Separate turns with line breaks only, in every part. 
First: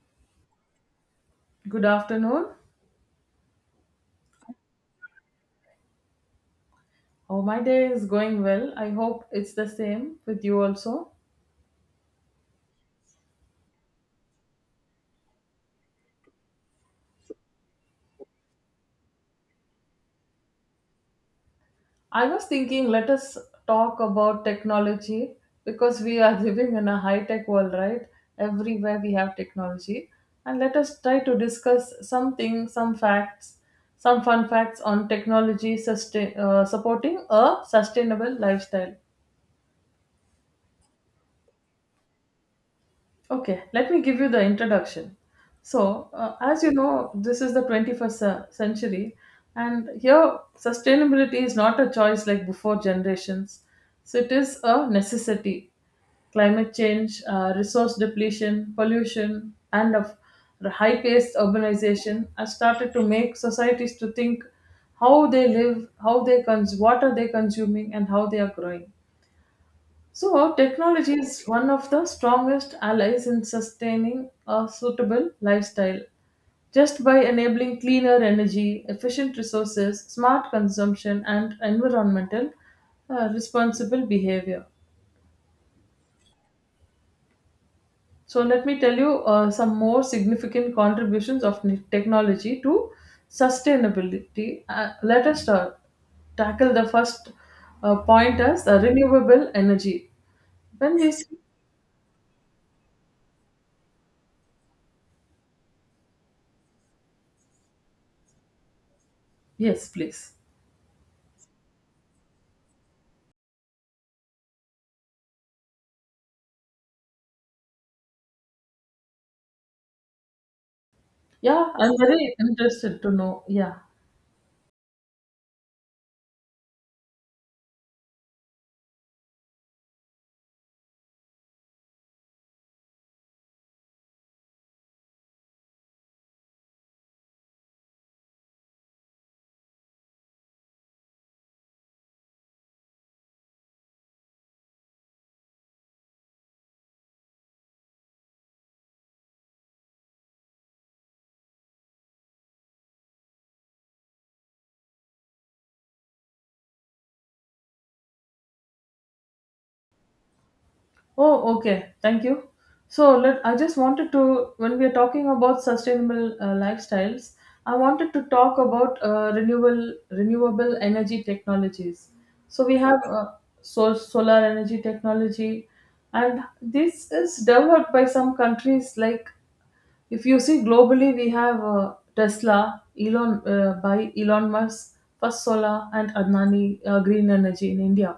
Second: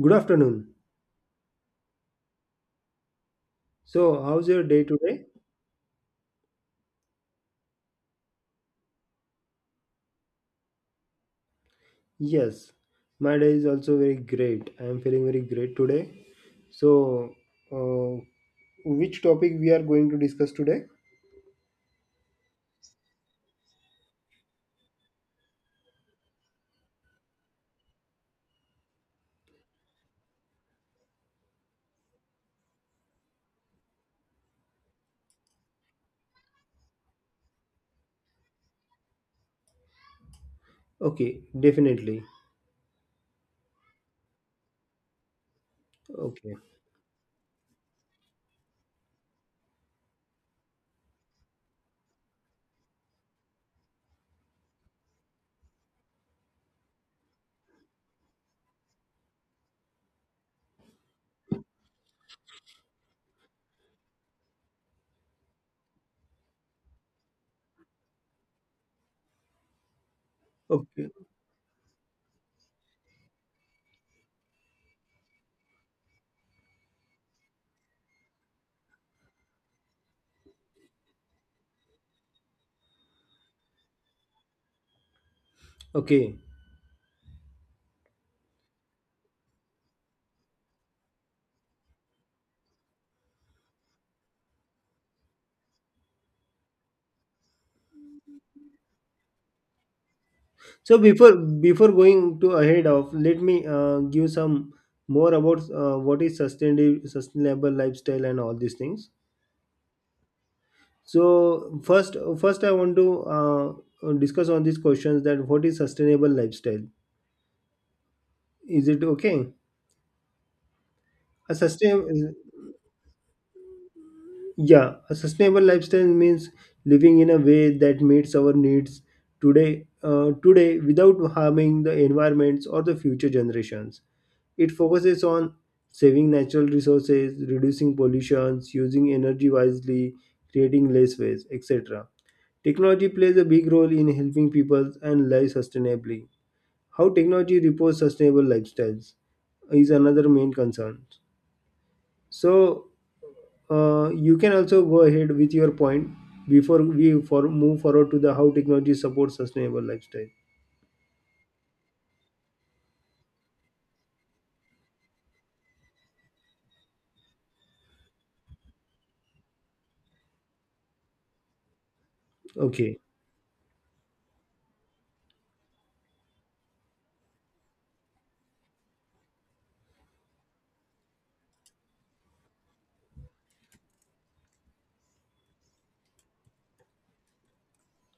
Good afternoon.
Good afternoon.
So, how's your day today?
Oh, my day is going well. I hope it's the same with you also.
Yes, my day is also very great. I am feeling very great today. So, uh, which topic we are going to discuss today?
I was thinking, let us talk about technology because we are living in a high tech world, right? Everywhere we have technology. And let us try to discuss something, some facts, some fun facts on technology supporting a sustainable lifestyle.
Okay, definitely.
Okay, let me give you the introduction. So,
Okay,
as you know, this is the 21st century, and here sustainability is not a choice like before generations. So, it is a necessity. Climate change, resource depletion, pollution, and of high-paced urbanization has started to make societies to think how they live, what are they consuming, and how they are growing. So,
okay,
technology is one of the strongest allies in sustaining a suitable lifestyle. Just by enabling cleaner energy, efficient resources, smart consumption, and environmental responsible behavior.
okay.
So, let me tell you some more significant contributions of technology to sustainability. Let us start tackle the first point as renewable energy.
So
When you
before
see,
before going to ahead of, let me give some more about what is sustainable lifestyle and all these things.
yes, please.
So first I want to discuss on these questions that what is sustainable lifestyle. Is it okay? A
Yeah, I'm
sustain,
very interested to know. Yeah.
yeah, a sustainable lifestyle means living in a way that meets our needs today without harming the environments or the future generations. It focuses on saving natural resources, reducing pollutions, using energy wisely, creating less waste, etc. Technology plays a big role in helping people and live sustainably. How technology reports sustainable lifestyles is another main concern. So you can also go ahead with your point before we for move forward to the how technology supports sustainable lifestyle.
Oh, okay. Thank you. So let I just wanted to when we are talking about sustainable lifestyles, I wanted to talk about renewable energy technologies. So we
Okay.
have so solar energy technology, and this is developed by some countries like if you see globally, we have Tesla, Elon Musk, First Solar, and Adnani Green Energy in India.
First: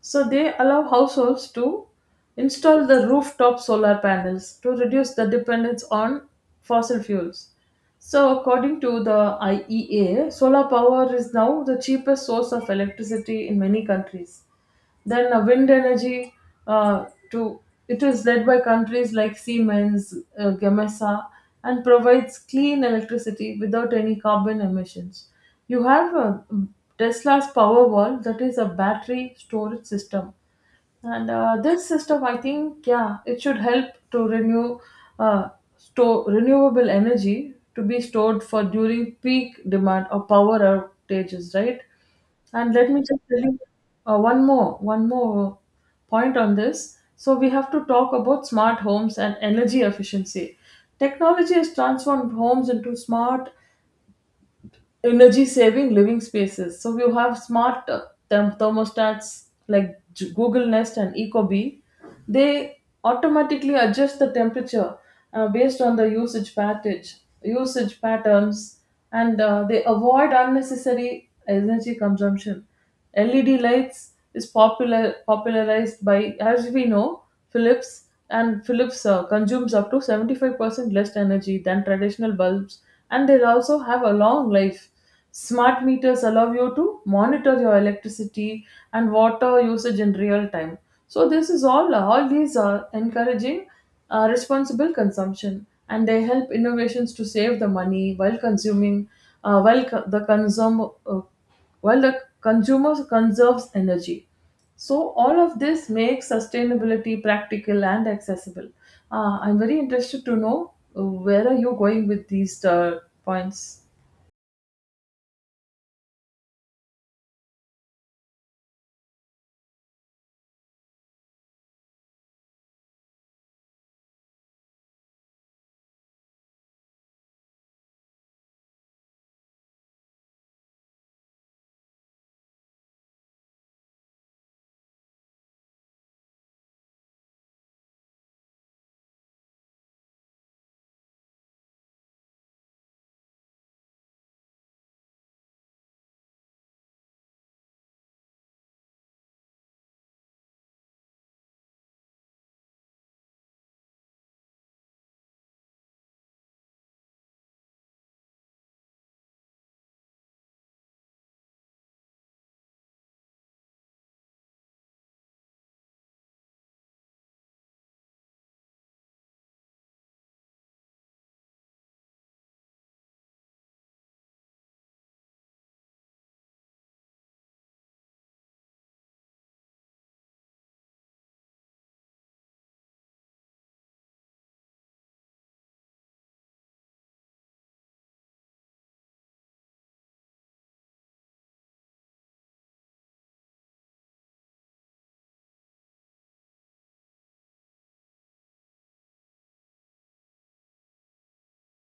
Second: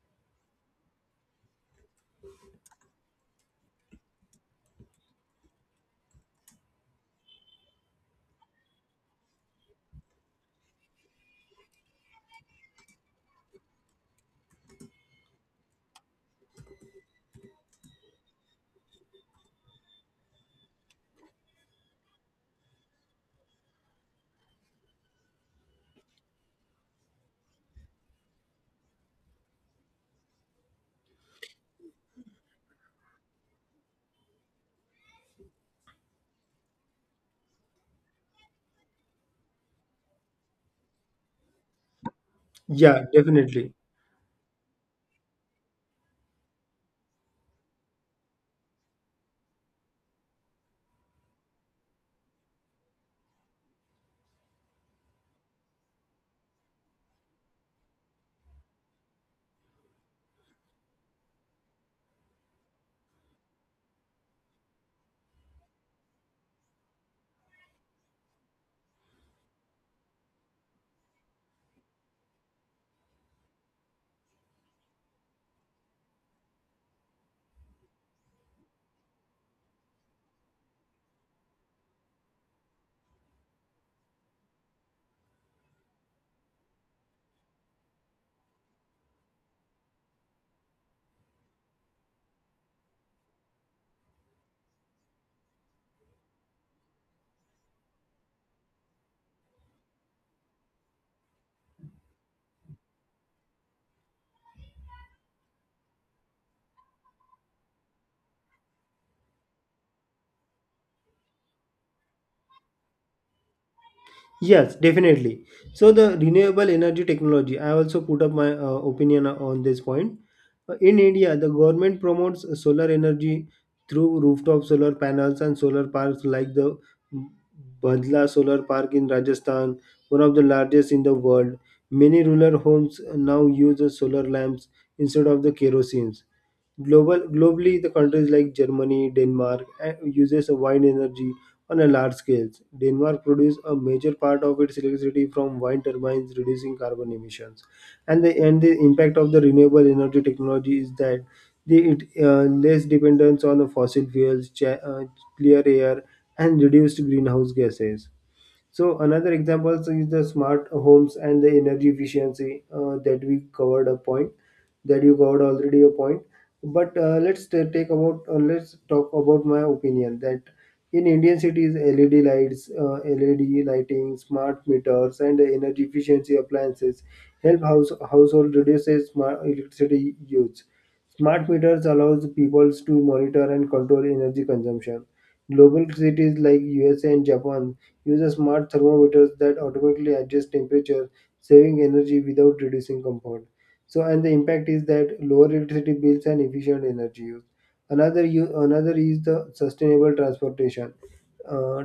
So they allow households to install the rooftop solar panels to reduce the dependence on fossil fuels. So, according to the IEA, solar power is now the cheapest source of electricity in many countries. Then wind energy uh, to it is led by countries like Siemens, Gamesa, and provides clean electricity without any carbon emissions. You have Tesla's Powerwall, that is a battery storage system, and this system, I think, yeah, it should help to renew uh, store renewable energy to be stored for during peak demand or power outages, right? And let me
Yeah,
just tell you
definitely.
one more point on this. So we have to talk about smart homes and energy efficiency. Technology has transformed homes into smart energy saving living spaces. So you have smart thermostats like Google Nest and Ecobee. They automatically adjust the temperature based on the usage patterns, and they avoid unnecessary energy consumption. LED lights is popularized by, as we know, Philips, and Philips consumes up to 75% less energy than traditional bulbs, and they also have a long life. Smart meters allow you to monitor your electricity and water usage in real time. So this is all. All these are encouraging responsible consumption, and they help innovations to save the money while consuming, uh, while co- the consum- uh, while the consumer conserves energy. So, all of this makes sustainability practical and accessible. I'm very interested to know where are you going with these points.
Yes, definitely. So the renewable energy technology, I also put up my opinion on this point. In India, the government promotes solar energy through rooftop solar panels and solar parks like the Badla Solar Park in Rajasthan, one of the largest in the world. Many rural homes now use the solar lamps instead of the kerosene. Globally, the countries like Germany, Denmark uses a wind energy on a large scale. Denmark produces a major part of its electricity from wind turbines, reducing carbon emissions. And the impact of the renewable energy technology is that it less dependence on the fossil fuels, clear air, and reduced greenhouse gases. So another example, so, is the smart homes and the energy efficiency that we covered a point that you covered already a point. But let's talk about my opinion that in Indian cities, LED lighting, smart meters, and energy efficiency appliances help household reduces smart electricity use. Smart meters allows people to monitor and control energy consumption. Global cities like USA and Japan use a smart thermometers that automatically adjust temperature, saving energy without reducing comfort. So, and the impact is that lower electricity bills and efficient energy use. Another is the sustainable transportation. Uh,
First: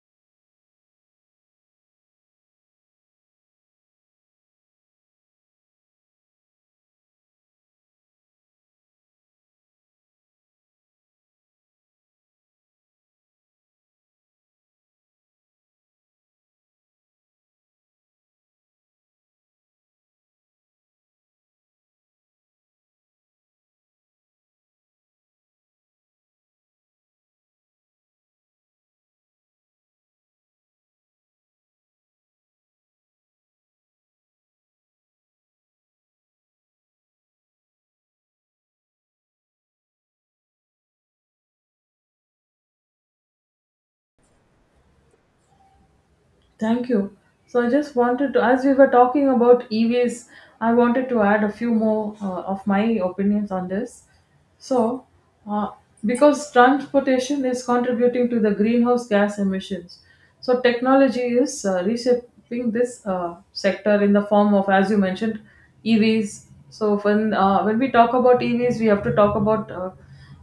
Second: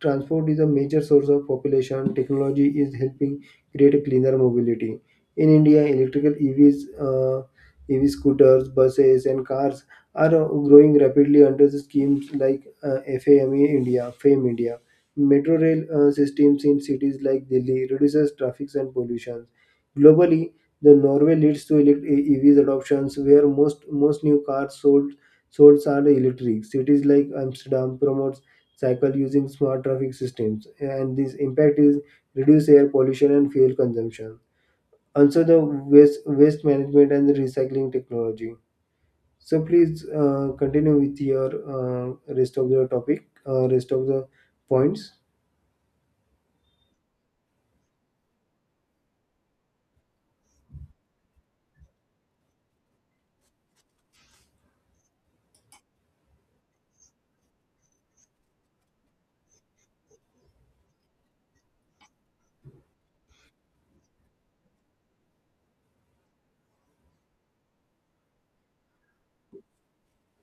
Transport is a major source of population. Technology is helping create a cleaner mobility. In India, EV scooters, buses, and cars are growing rapidly under the schemes like FAME India. Metro rail systems in cities like Delhi reduces traffic and pollution. Globally, the Norway leads to EVs adoptions, where most new cars sold are electric. Cities like Amsterdam promotes cycle using smart traffic systems, and this impact is reduce air pollution and fuel consumption. Also the waste management and the recycling technology, so please continue with your uh, rest of the points.
Thank you. So I just wanted to, as we were talking about EVs, I wanted to add a few more of my opinions on this. So, uh, because transportation is contributing to the greenhouse gas emissions, so technology is reshaping this sector in the form of, as you mentioned, EVs. So when we talk about EVs, we have to talk about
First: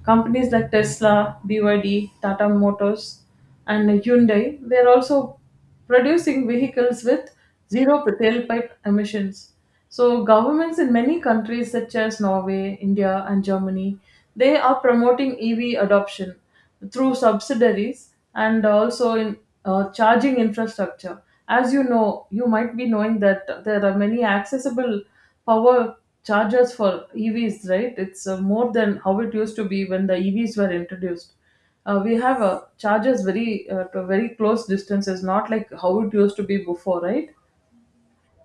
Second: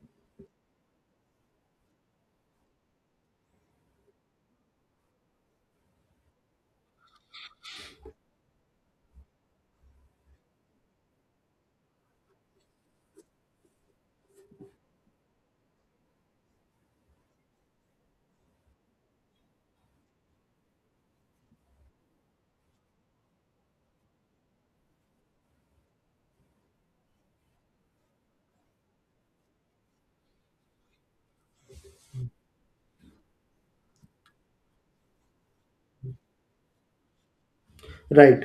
companies like Tesla, BYD, Tata Motors, and Hyundai. They are also producing vehicles with zero tailpipe emissions. So governments in many countries such as Norway, India and Germany, they are promoting EV adoption through subsidiaries and also in charging infrastructure. As you know, you might be knowing that there are many accessible power chargers for EVs, right? It's more than how it used to be when the EVs were introduced. We have charges very to very close distances, not like how it used to be before, right?
Right,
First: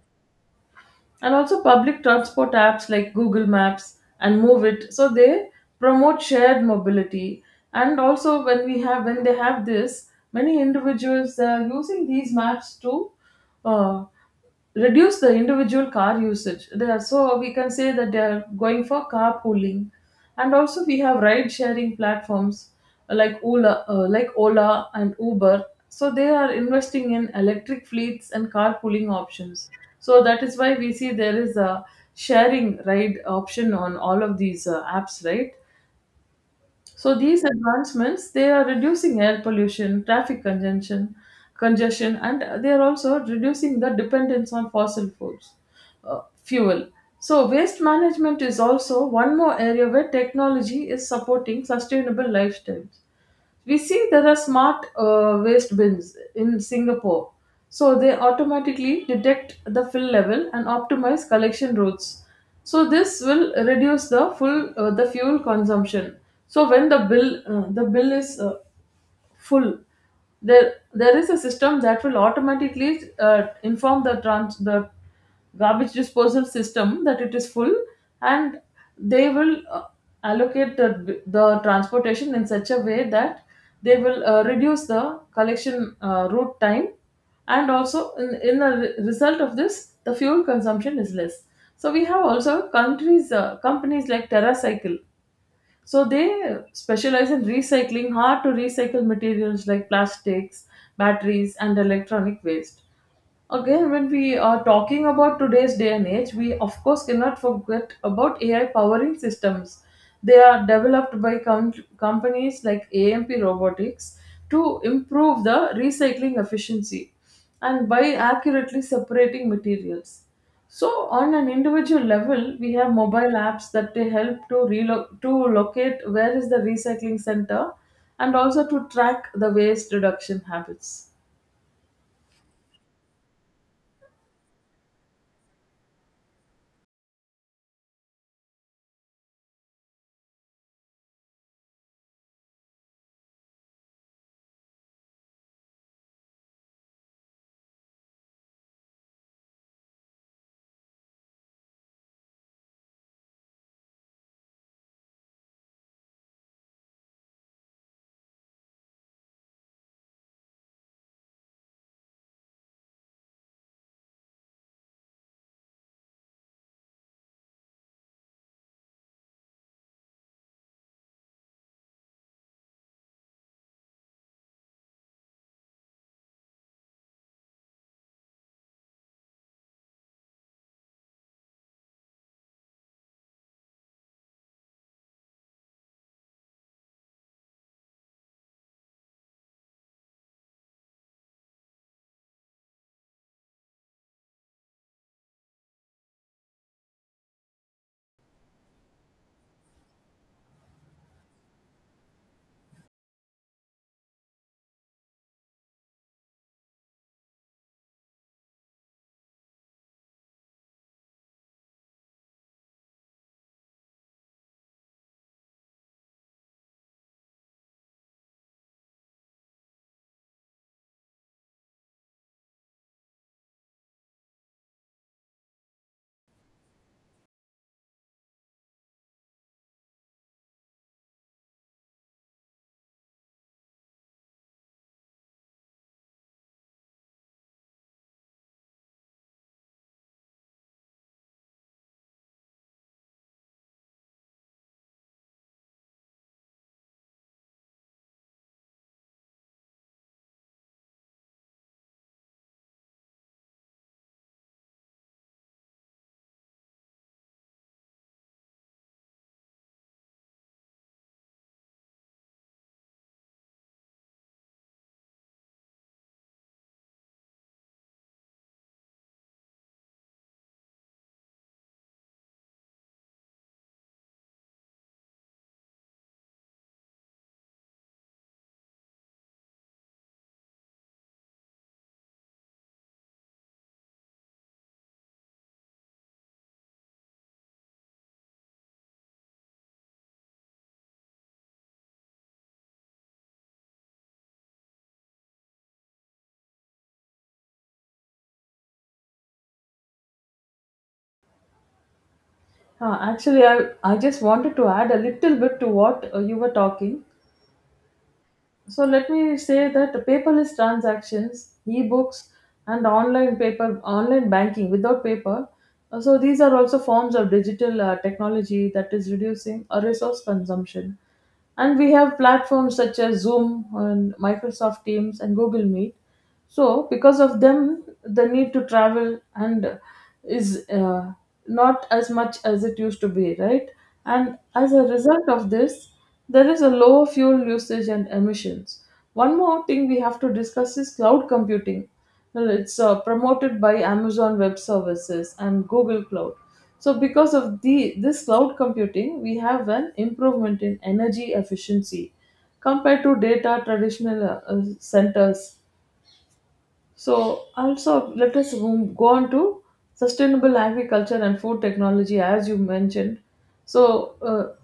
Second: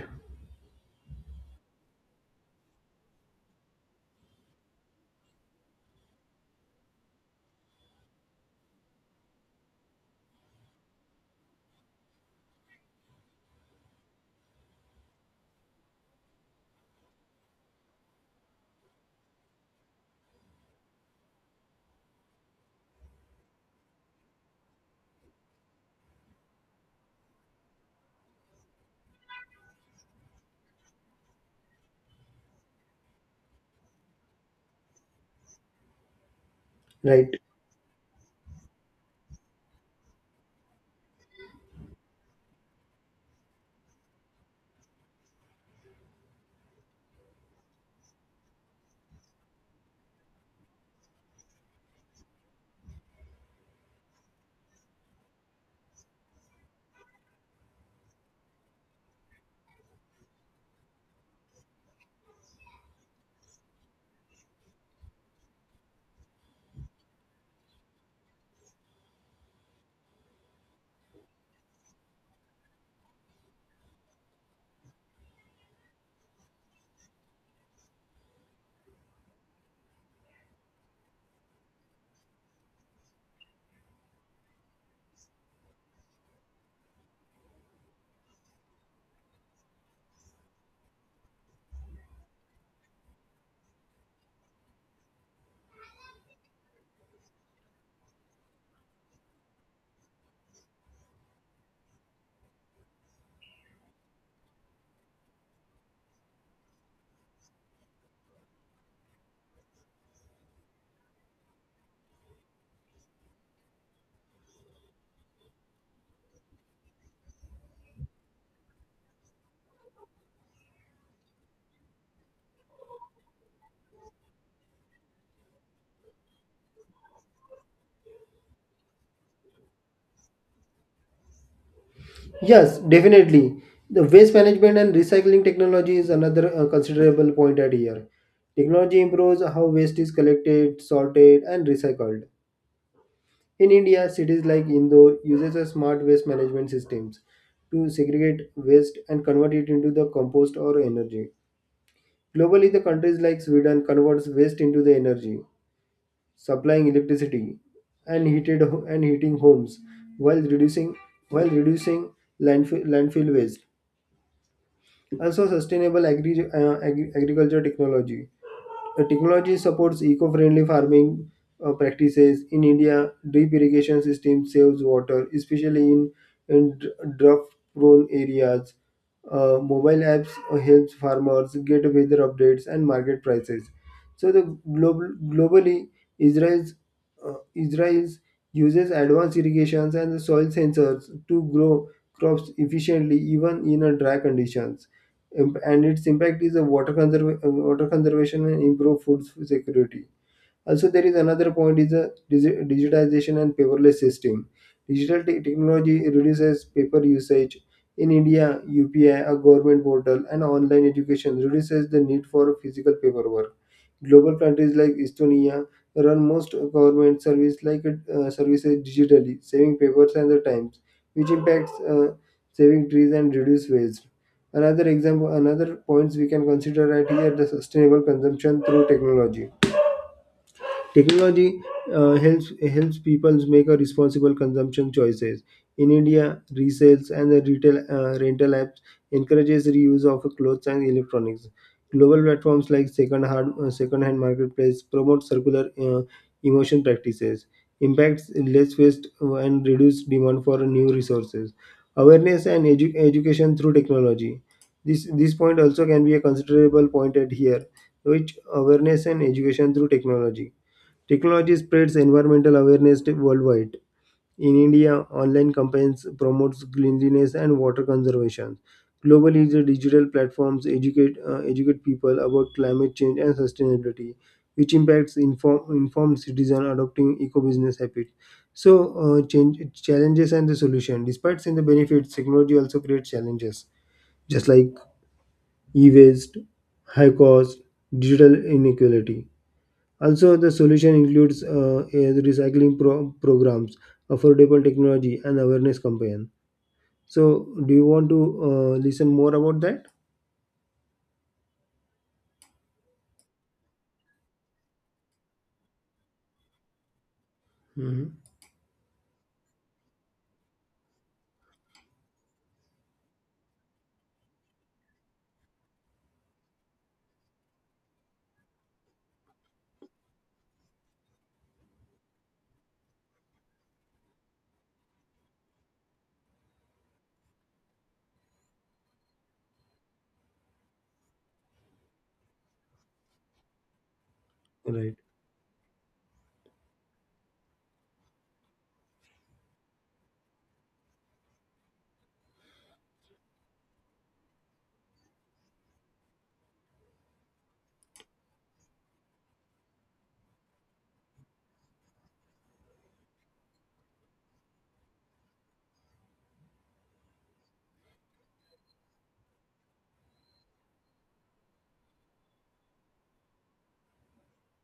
And also public transport apps like Google Maps and Move It, so they promote shared mobility. And also when they have this, many individuals are using these maps to uh, reduce the individual car usage. They are, so we can say that they are going for carpooling, and also we have ride sharing platforms like Ola and Uber. So they are investing in electric fleets and carpooling options. So that is why we see there is a sharing ride option on all of these apps, right? So
right.
these advancements, they are reducing air pollution, traffic congestion, and they are also reducing the dependence on fossil fuel. So waste management is also one more area where technology is supporting sustainable lifestyles. We see there are smart waste bins in Singapore, so they automatically detect the fill level and optimize collection routes. So this will reduce the full the fuel consumption. So when the bill is full, there is a system that will automatically inform the trans the garbage disposal system that it is full, and they will allocate the transportation in such a way that they will reduce the collection route time, and also in the result of this the fuel consumption is less. So we have also countries companies like Terracycle, so they specialize in recycling hard to recycle materials like plastics, batteries, and electronic waste. Again, when we are talking about today's day and age, we of course cannot forget about AI powering systems. They are developed by companies like AMP Robotics to improve the recycling efficiency and by accurately separating materials. So, on an individual level, we have mobile apps that they help to locate where is the recycling center, and also to track the waste reduction habits.
Yes, definitely. The waste management and recycling technology is another considerable point at here. Technology improves how waste is collected, sorted and recycled. In India, cities like Indore uses a smart waste management systems to segregate waste and convert it into the compost or energy. Globally, the countries like Sweden converts waste into the energy, supplying electricity and heating homes while reducing while reducing landfill waste. Also, sustainable agriculture technology. Technology supports eco-friendly farming practices. In India, drip irrigation system saves water, especially in drought-prone areas. Mobile apps helps farmers get weather updates and market prices. So the globally Israel's Israel's uses advanced irrigations and the soil sensors to grow crops efficiently even in a dry conditions. And its impact is a water conservation and improve food security. Also, there is another point is a digitization and paperless system. Digital technology reduces paper usage. In India, UPI, a government portal, and online education reduces the need for physical paperwork. Global countries like Estonia run most government services digitally, saving papers and the times, which impacts saving trees and reduce waste. Another example, another points we can consider right here the sustainable consumption through technology. Technology uh, helps helps people make a responsible consumption choices. In India, resales and the retail rental apps encourages reuse of clothes and electronics. Global platforms like second hand marketplace promote circular emotion practices, impacts less waste and reduce demand for new resources. Awareness and education through technology. This point also can be a considerable point at here, which awareness and education through technology. Technology spreads environmental awareness worldwide. In India, online campaigns promotes cleanliness and water conservation. Globally, the digital platforms educate people about climate change and sustainability, which impacts informed citizen adopting eco-business habits. So, uh, change, challenges and the solution. Despite seeing the benefits, technology also creates challenges, just like e-waste, high cost, digital inequality. Also, the solution includes a programs, affordable technology, and awareness campaign. So, do you want to listen more about that?
Huh, actually, I just wanted to add a little bit to what you were talking.
Mhm.
So let me say that paperless transactions, e-books, and online banking without paper. So these are also forms of digital technology that is reducing resource consumption. And we have platforms such as Zoom and Microsoft Teams and Google Meet, so because of them the need to travel and is not as much as it used to be, right? And as a
Right.
result of this there is a lower fuel usage and emissions. One more thing we have to discuss is cloud computing. Well, it's promoted by Amazon Web Services and Google Cloud. So because of the this cloud computing we have an improvement in energy efficiency compared to data traditional centers. So also let us go on to sustainable agriculture and food technology, as you mentioned. So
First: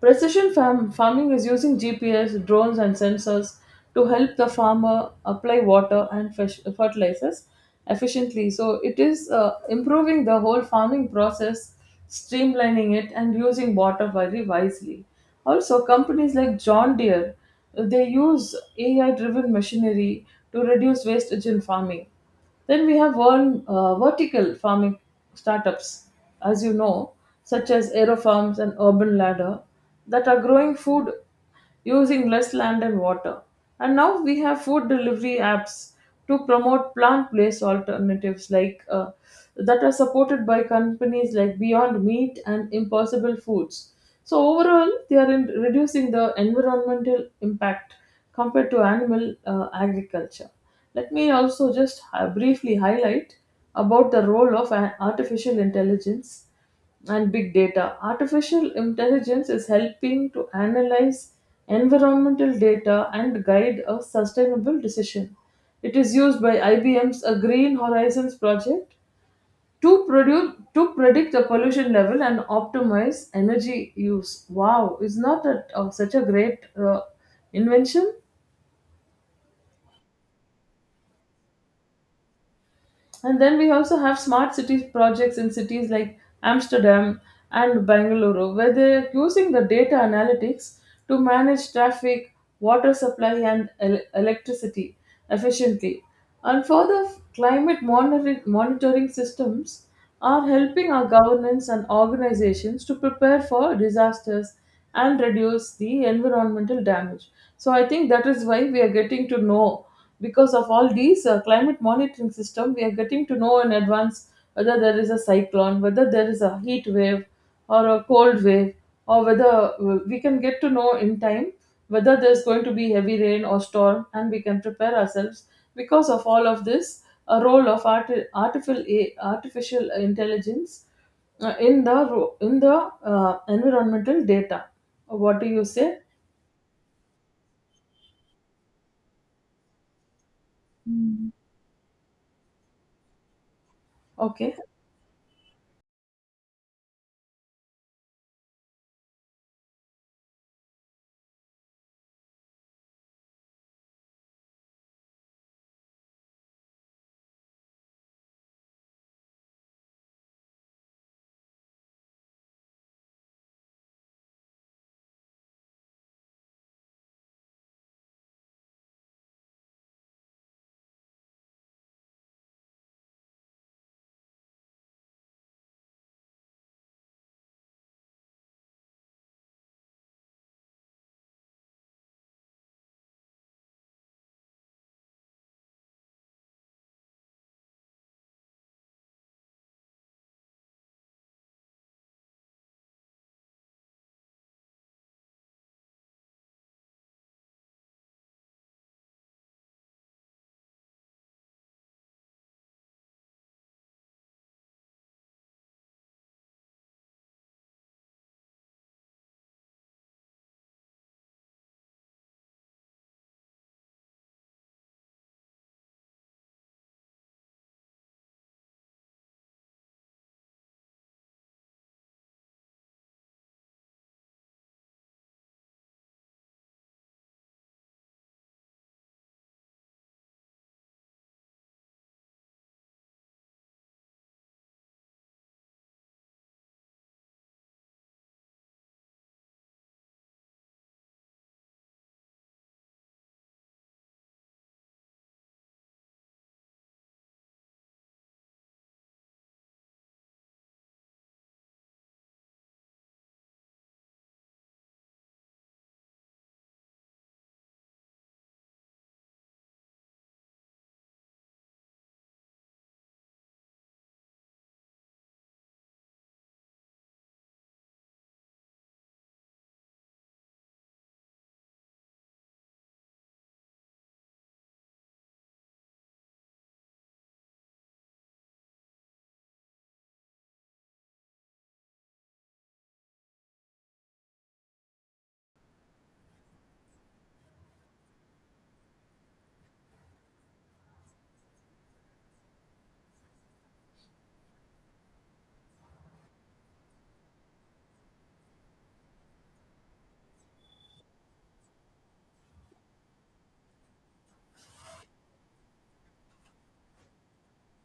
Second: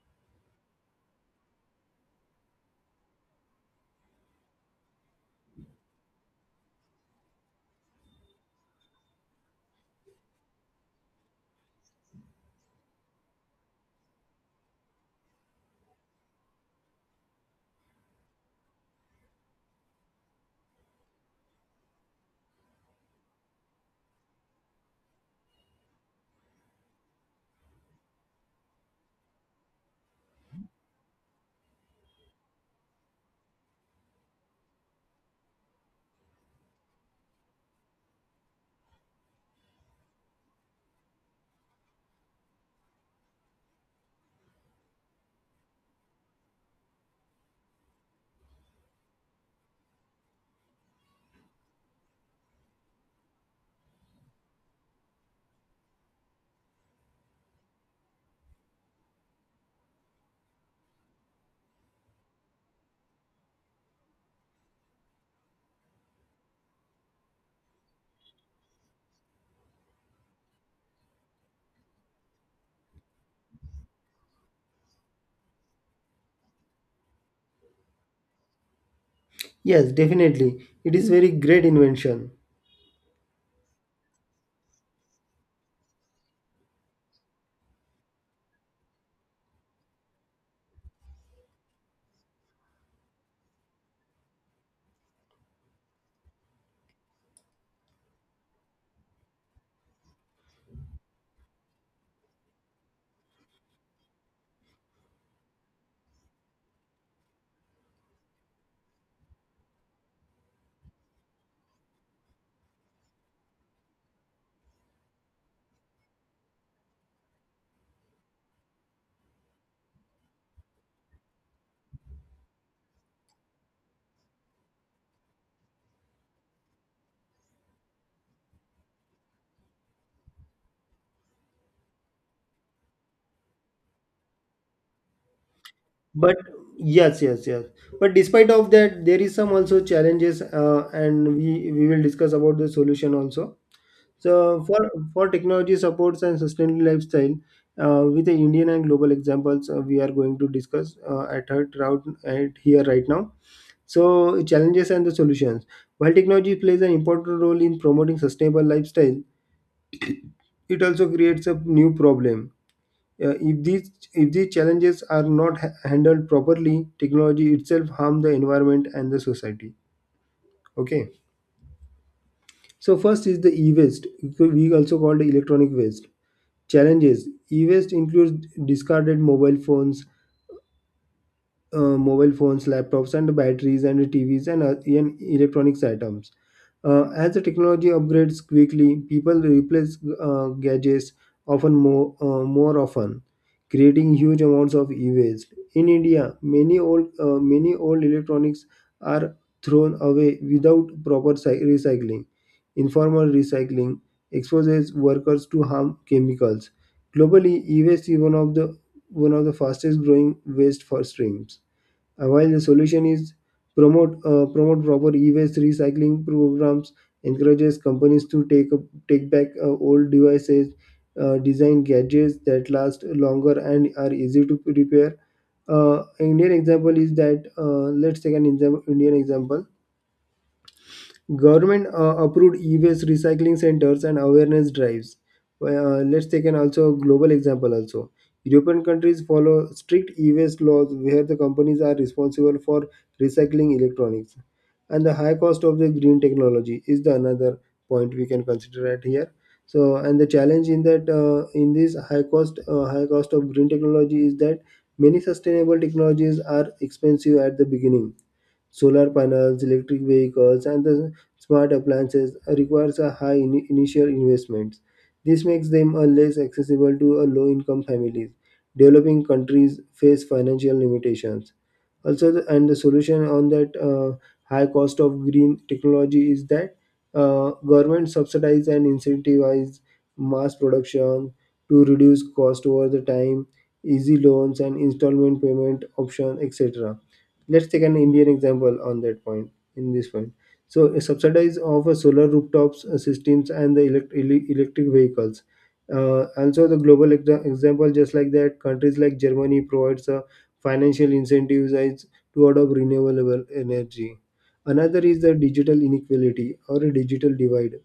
precision farming is using GPS, drones, and sensors to help the farmer apply water and fertilizers efficiently. So it is improving the whole farming process, streamlining it and using water very wisely. Also, companies like John Deere, they use AI-driven machinery to reduce wastage in farming. Then we have one vertical farming startups, as you know, such as Aerofarms and Urban Ladder, that are growing food using less land and water. And now we have food delivery apps to promote plant-based alternatives like that are supported by companies like Beyond Meat and Impossible Foods. So overall, they are in reducing the environmental impact compared to animal agriculture. Let me also just briefly highlight about the role of an artificial intelligence and big data. Artificial intelligence is helping to analyze environmental data and guide a sustainable decision. It is used by IBM's A Green Horizons project to predict the pollution level and optimize energy use. Wow, is not that such a great invention?
Yes, definitely. It is very great invention.
And then we also have smart cities projects in cities like Amsterdam and Bangalore, where they're using the data analytics to manage traffic, water supply, and electricity efficiently. And further, monitoring systems are helping our governments and organizations to prepare for disasters and reduce the environmental damage. So I think that is why we are getting to know because of all these climate monitoring system we are getting to know in advance whether there is a cyclone, whether there is a heat wave or a cold wave, or whether we can get to know in time whether there's going to be heavy rain or storm and we can prepare ourselves because of all of this, a role of artificial intelligence in the environmental data. What do you say?
But yes, yes, yes. But despite of that, there is some also challenges,
Mm.
and we will discuss about the solution also. So
Okay.
for technology supports and sustainable lifestyle, with the Indian and global examples, we are going to discuss at here right now. So challenges and the solutions. While technology plays an important role in promoting sustainable lifestyle, it also creates a new problem. If these challenges are not handled properly, technology itself harm the environment and the society. Okay. So first is the e-waste, we also called electronic waste. Challenges e waste includes discarded mobile phones, laptops, and batteries, and TVs, and electronics items. As the technology upgrades quickly, people replace gadgets more often, creating huge amounts of e-waste. In India, many old electronics are thrown away without proper recycling. Informal recycling exposes workers to harm chemicals. Globally, e-waste is one of the fastest growing waste for streams. While the solution is promote proper e-waste recycling programs, encourages companies to take back old devices, design gadgets that last longer and are easy to repair. Indian example is that let's take an exam- Indian example: government approved e-waste recycling centers and awareness drives. Well, let's take an also global example also. European countries follow strict e-waste laws where the companies are responsible for recycling electronics. And the high cost of the green technology is the another point we can consider at here. So and the challenge in that in this high cost of green technology is that many sustainable technologies are expensive at the beginning. Solar panels, electric vehicles, and the smart appliances requires a initial investments. This makes them less accessible to low-income families. Developing countries face financial limitations. Also, the solution on that high cost of green technology is that government subsidize and incentivize mass production to reduce cost over the time, easy loans and installment payment option, etc. Let's take an Indian example on that point in this point. So a subsidize of a solar rooftops systems and the electric vehicles. Also the global exa- example, just like that, countries like Germany provides a financial incentives as- to adopt renewable energy. Another is the digital inequality or a digital divide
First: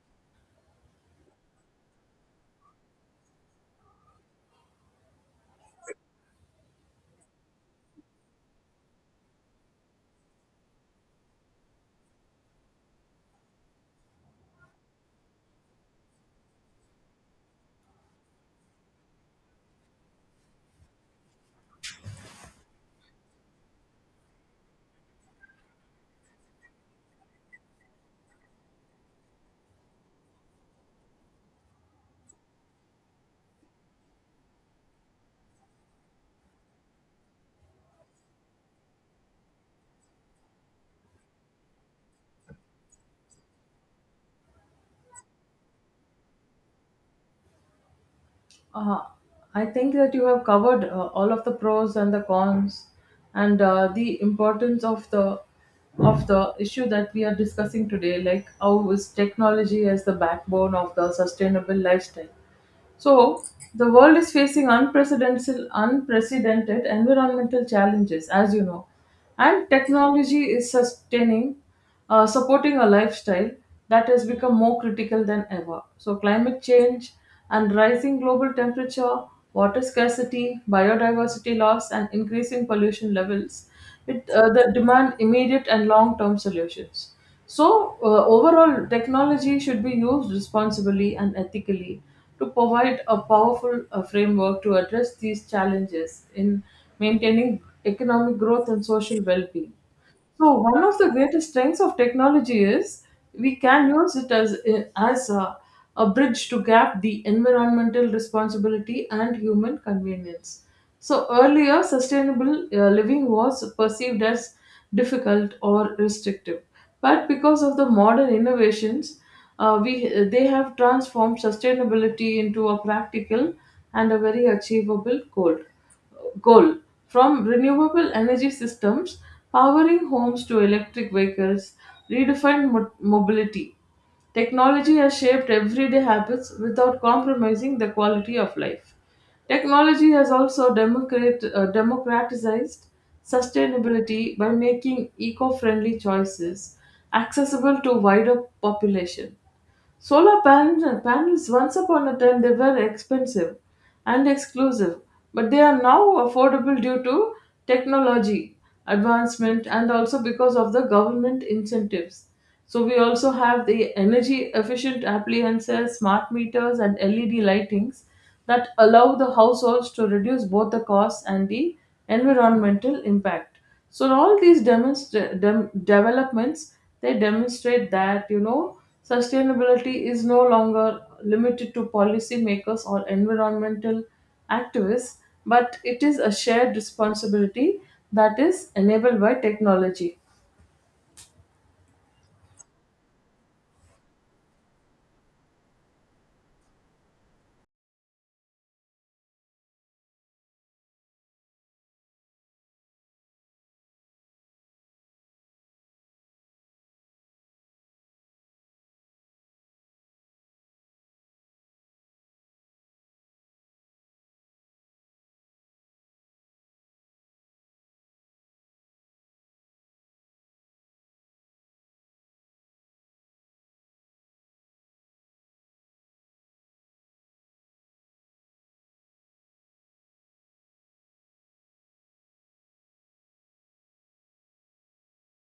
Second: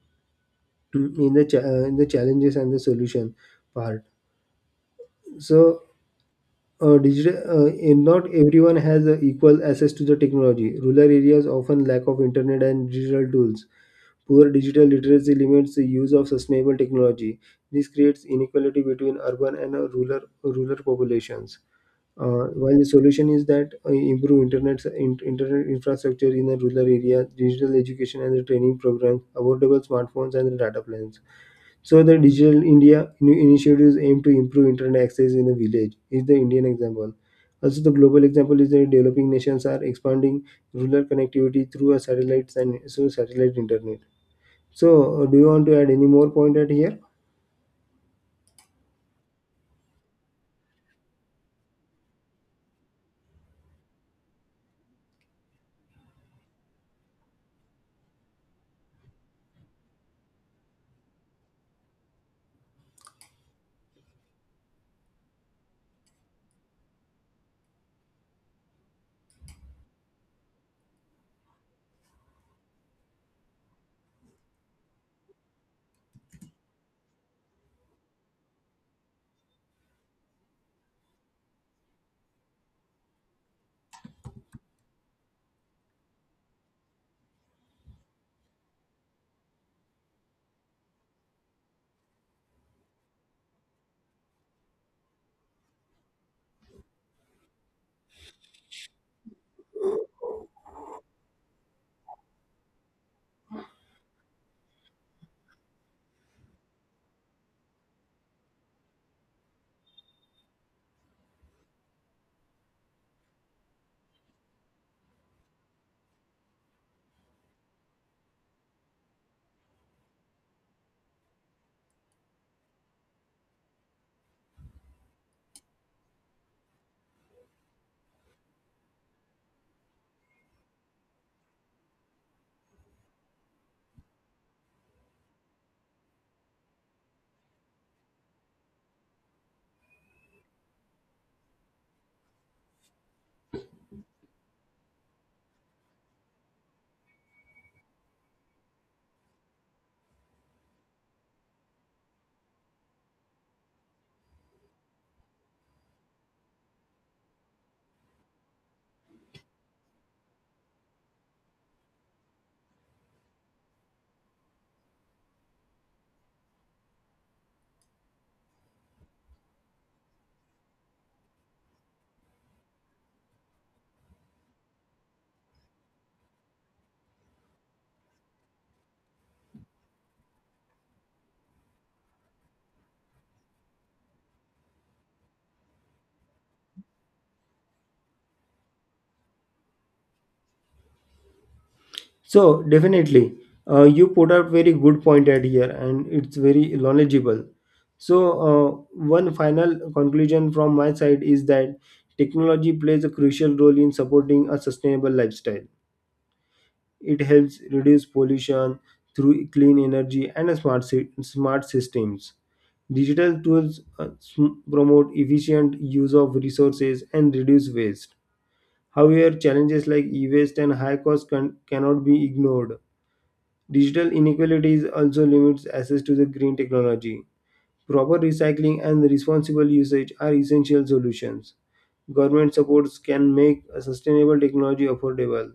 in the in the challenges and the solution part. So uh, digital, uh, not everyone has equal access to the technology. Rural areas often lack of internet and digital tools. Poor digital literacy limits the use of sustainable technology. This creates inequality between urban and rural populations. While the solution is that improve internet infrastructure in the rural area, digital education and the training programs, affordable smartphones and the data plans. So the Digital India initiatives aim to improve internet access in the village is the Indian example. Also, the global example is that developing nations are expanding rural connectivity through a satellites and so satellite internet. So, do you want to add any more point at here?
Uh, I think that you have covered all of the pros and the cons and the importance of the issue that we are discussing today, like how is technology as the backbone of the sustainable lifestyle. So, the world is facing unprecedented environmental challenges, as you know, and technology is supporting a lifestyle that has become more critical than ever. So, climate change and rising global temperature, water scarcity, biodiversity loss, and increasing pollution levels, it the demand immediate and long-term solutions. So, overall, technology should be used responsibly and ethically to provide a powerful framework to address these challenges in maintaining economic growth and social well being. So one of the greatest strengths of technology is we can use it as a bridge to gap the environmental responsibility and human convenience. So earlier, sustainable living was perceived as difficult or restrictive, but because of the modern innovations, we they have transformed sustainability into a practical and a very achievable goal, from renewable energy systems powering homes to electric vehicles redefined mobility. Technology has shaped everyday habits without compromising the quality of life. Technology has also democratized sustainability by making eco-friendly choices accessible to wider population. Solar panels, once upon a time, they were expensive and exclusive, but they are now affordable due to technology advancement and also because of the government incentives. So, we also have the energy efficient appliances, smart meters, and LED lightings that allow the households to reduce both the costs and the environmental impact. So all these developments, they demonstrate that sustainability is no longer limited to policymakers or environmental activists, but it is a shared responsibility that is enabled by technology.
So definitely, you put up very good point at here, and it's very knowledgeable. So uh, one final conclusion from my side is that technology plays a crucial role in supporting a sustainable lifestyle. It helps reduce pollution through clean energy and smart systems. Digital tools promote efficient use of resources and reduce waste. However, challenges like e-waste and high cost cannot be ignored. Digital inequalities also limits access to the green technology. Proper recycling and responsible usage are essential solutions. Government supports can make a sustainable technology affordable.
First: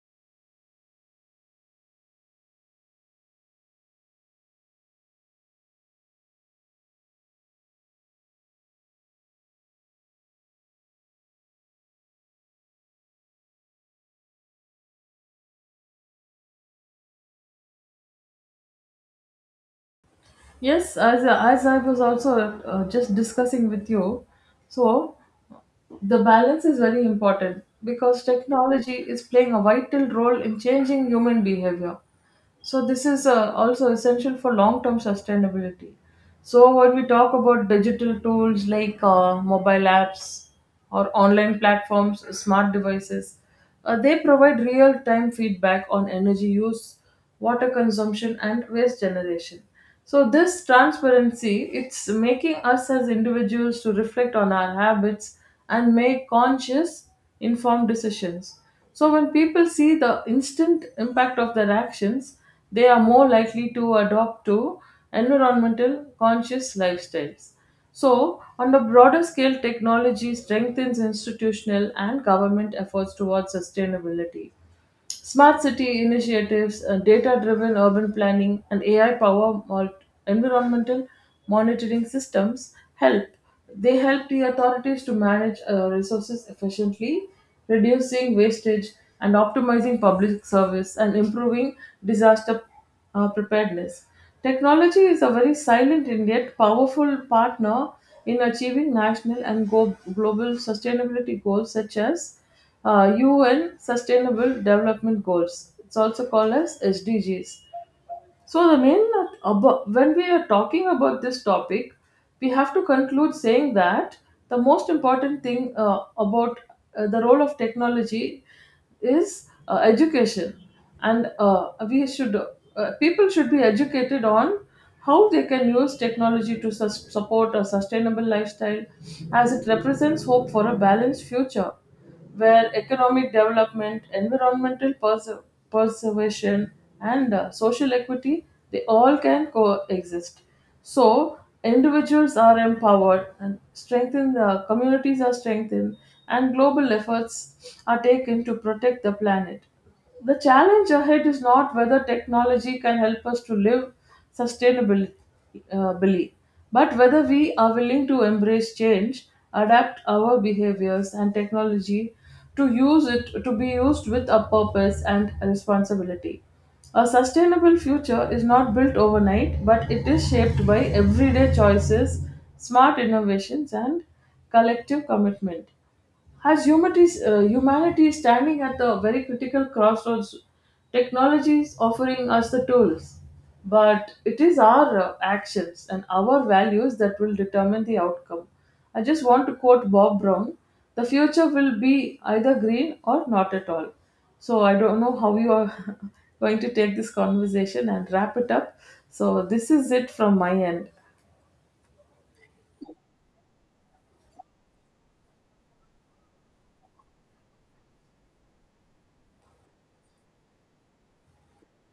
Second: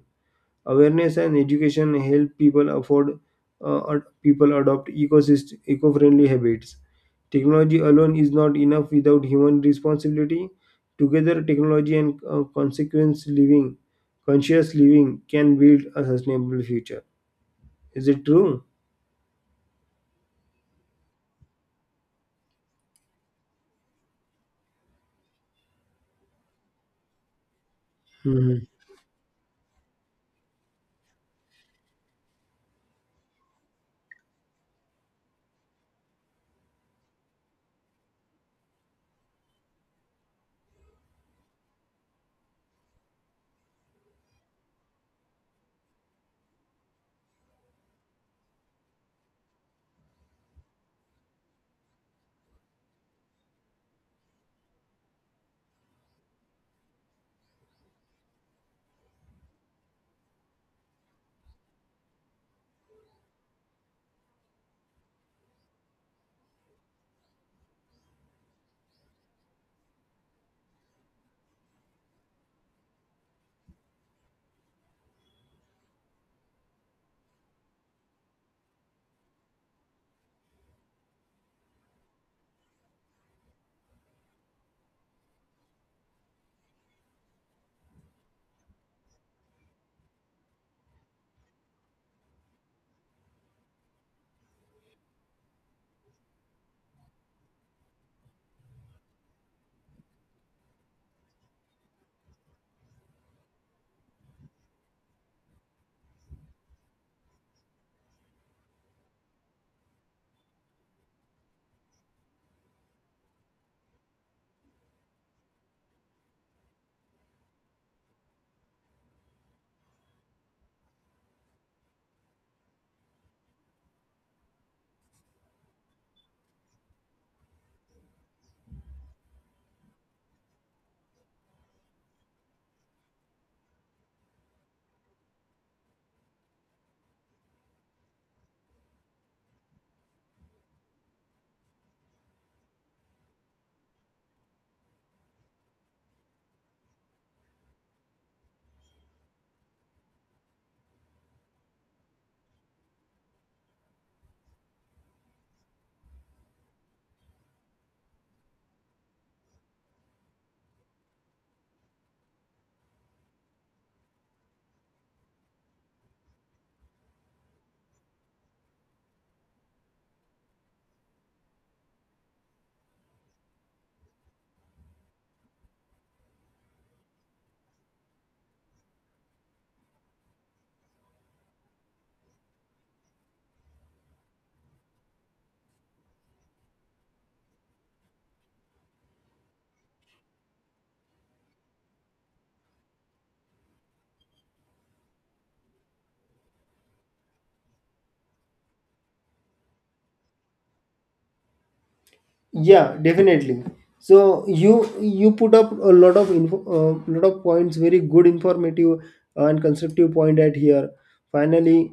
Awareness and education help people people adopt ecosystem eco-friendly habits. Technology alone is not enough without human responsibility. Together, technology and conscious living can build a sustainable future. Is it true?
Yes, as I was also just discussing with you, so the balance is very important because
Mhm.
technology is playing a vital role in changing human behavior. So this is also essential for long-term sustainability. So when we talk about digital tools like mobile apps or online platforms, smart devices, they provide real time feedback on energy use, water consumption, and waste generation. So, this transparency it's making us as individuals to reflect on our habits and make conscious, informed decisions. So, when people see the instant impact of their actions, they are more likely to adopt to environmental conscious lifestyles. So, on a broader scale, technology strengthens institutional and government efforts towards sustainability. Smart city initiatives, data driven urban planning, and AI powered environmental monitoring systems help. They help the authorities to manage resources efficiently, reducing wastage and optimizing public service and improving disaster preparedness. Technology is a very silent and yet powerful partner in achieving national and global sustainability goals such as UN Sustainable Development Goals. It's also called as SDGs. So the when we are talking about this topic, we have to conclude saying that the most important thing about the role of technology is education, and we should people should be educated on how they can use technology to support a sustainable lifestyle as it represents hope for a balanced future where economic development, environmental preservation, and social equity, they all can coexist. So individuals are empowered and strengthened, the communities are strengthened, and global efforts are taken to protect the planet. The challenge ahead is not whether technology can help us to live sustainably, uh, billy, but whether we are willing to embrace change, adapt our behaviors and technology to use it to be used with a purpose and responsibility. A sustainable future is not built overnight, but it is shaped by everyday choices, smart innovations, and collective commitment. As humanity is standing at the very critical crossroads, technology is offering us the tools, but it is our actions and our values that will determine the outcome. I just want to quote Bob Brown, the future will be either green or not at all. So I don't know how you are going to take this conversation and wrap it up. So this is it from my end.
Yeah, definitely. So you you put up a lot of info, lot of points, very good, informative and constructive point at here. Finally,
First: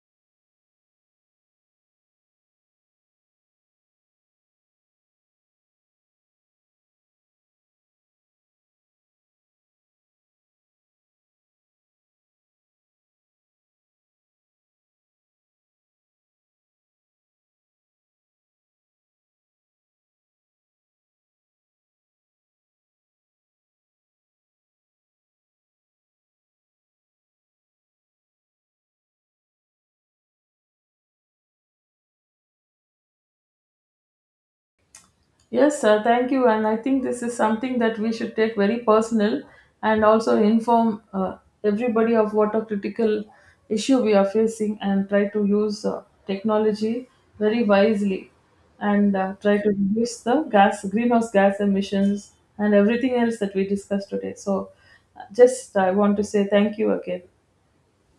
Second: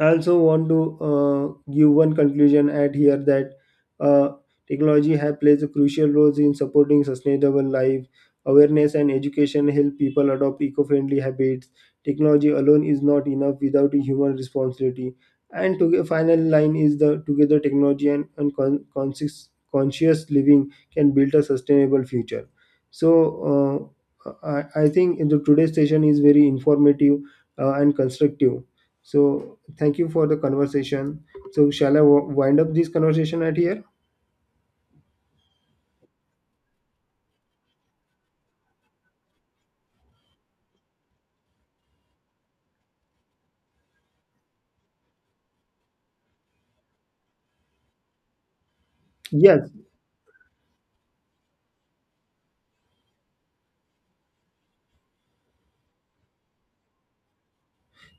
I also want to give one conclusion at here that uh, technology have plays a crucial role in supporting sustainable life. Awareness and education help people adopt eco-friendly habits. Technology alone is not enough without a human responsibility. And to final line is the together technology and conscious living can build a sustainable future. So I think the today's session is very informative and constructive. So thank you for the conversation. So shall I wind up this conversation at here?
Yes, sir. Thank you. And I think this is something that we should take very personal and also inform everybody of what a critical issue we are facing and try to use technology very wisely and try
Yes.
to reduce the gas, greenhouse gas emissions and everything else that we discussed today. So, just I want to say thank you again.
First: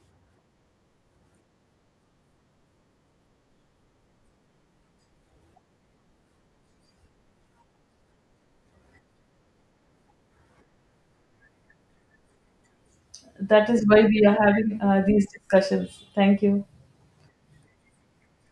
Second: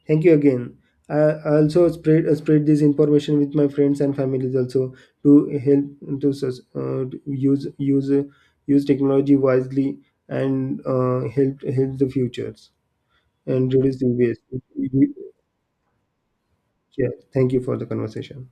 Thank you again. I also spread this information with my friends and families also to help to use technology wisely and help the futures
That
and
is
reduce
why
the
we are
waste.
having these discussions. Thank you.
Yeah. Thank you for the conversation.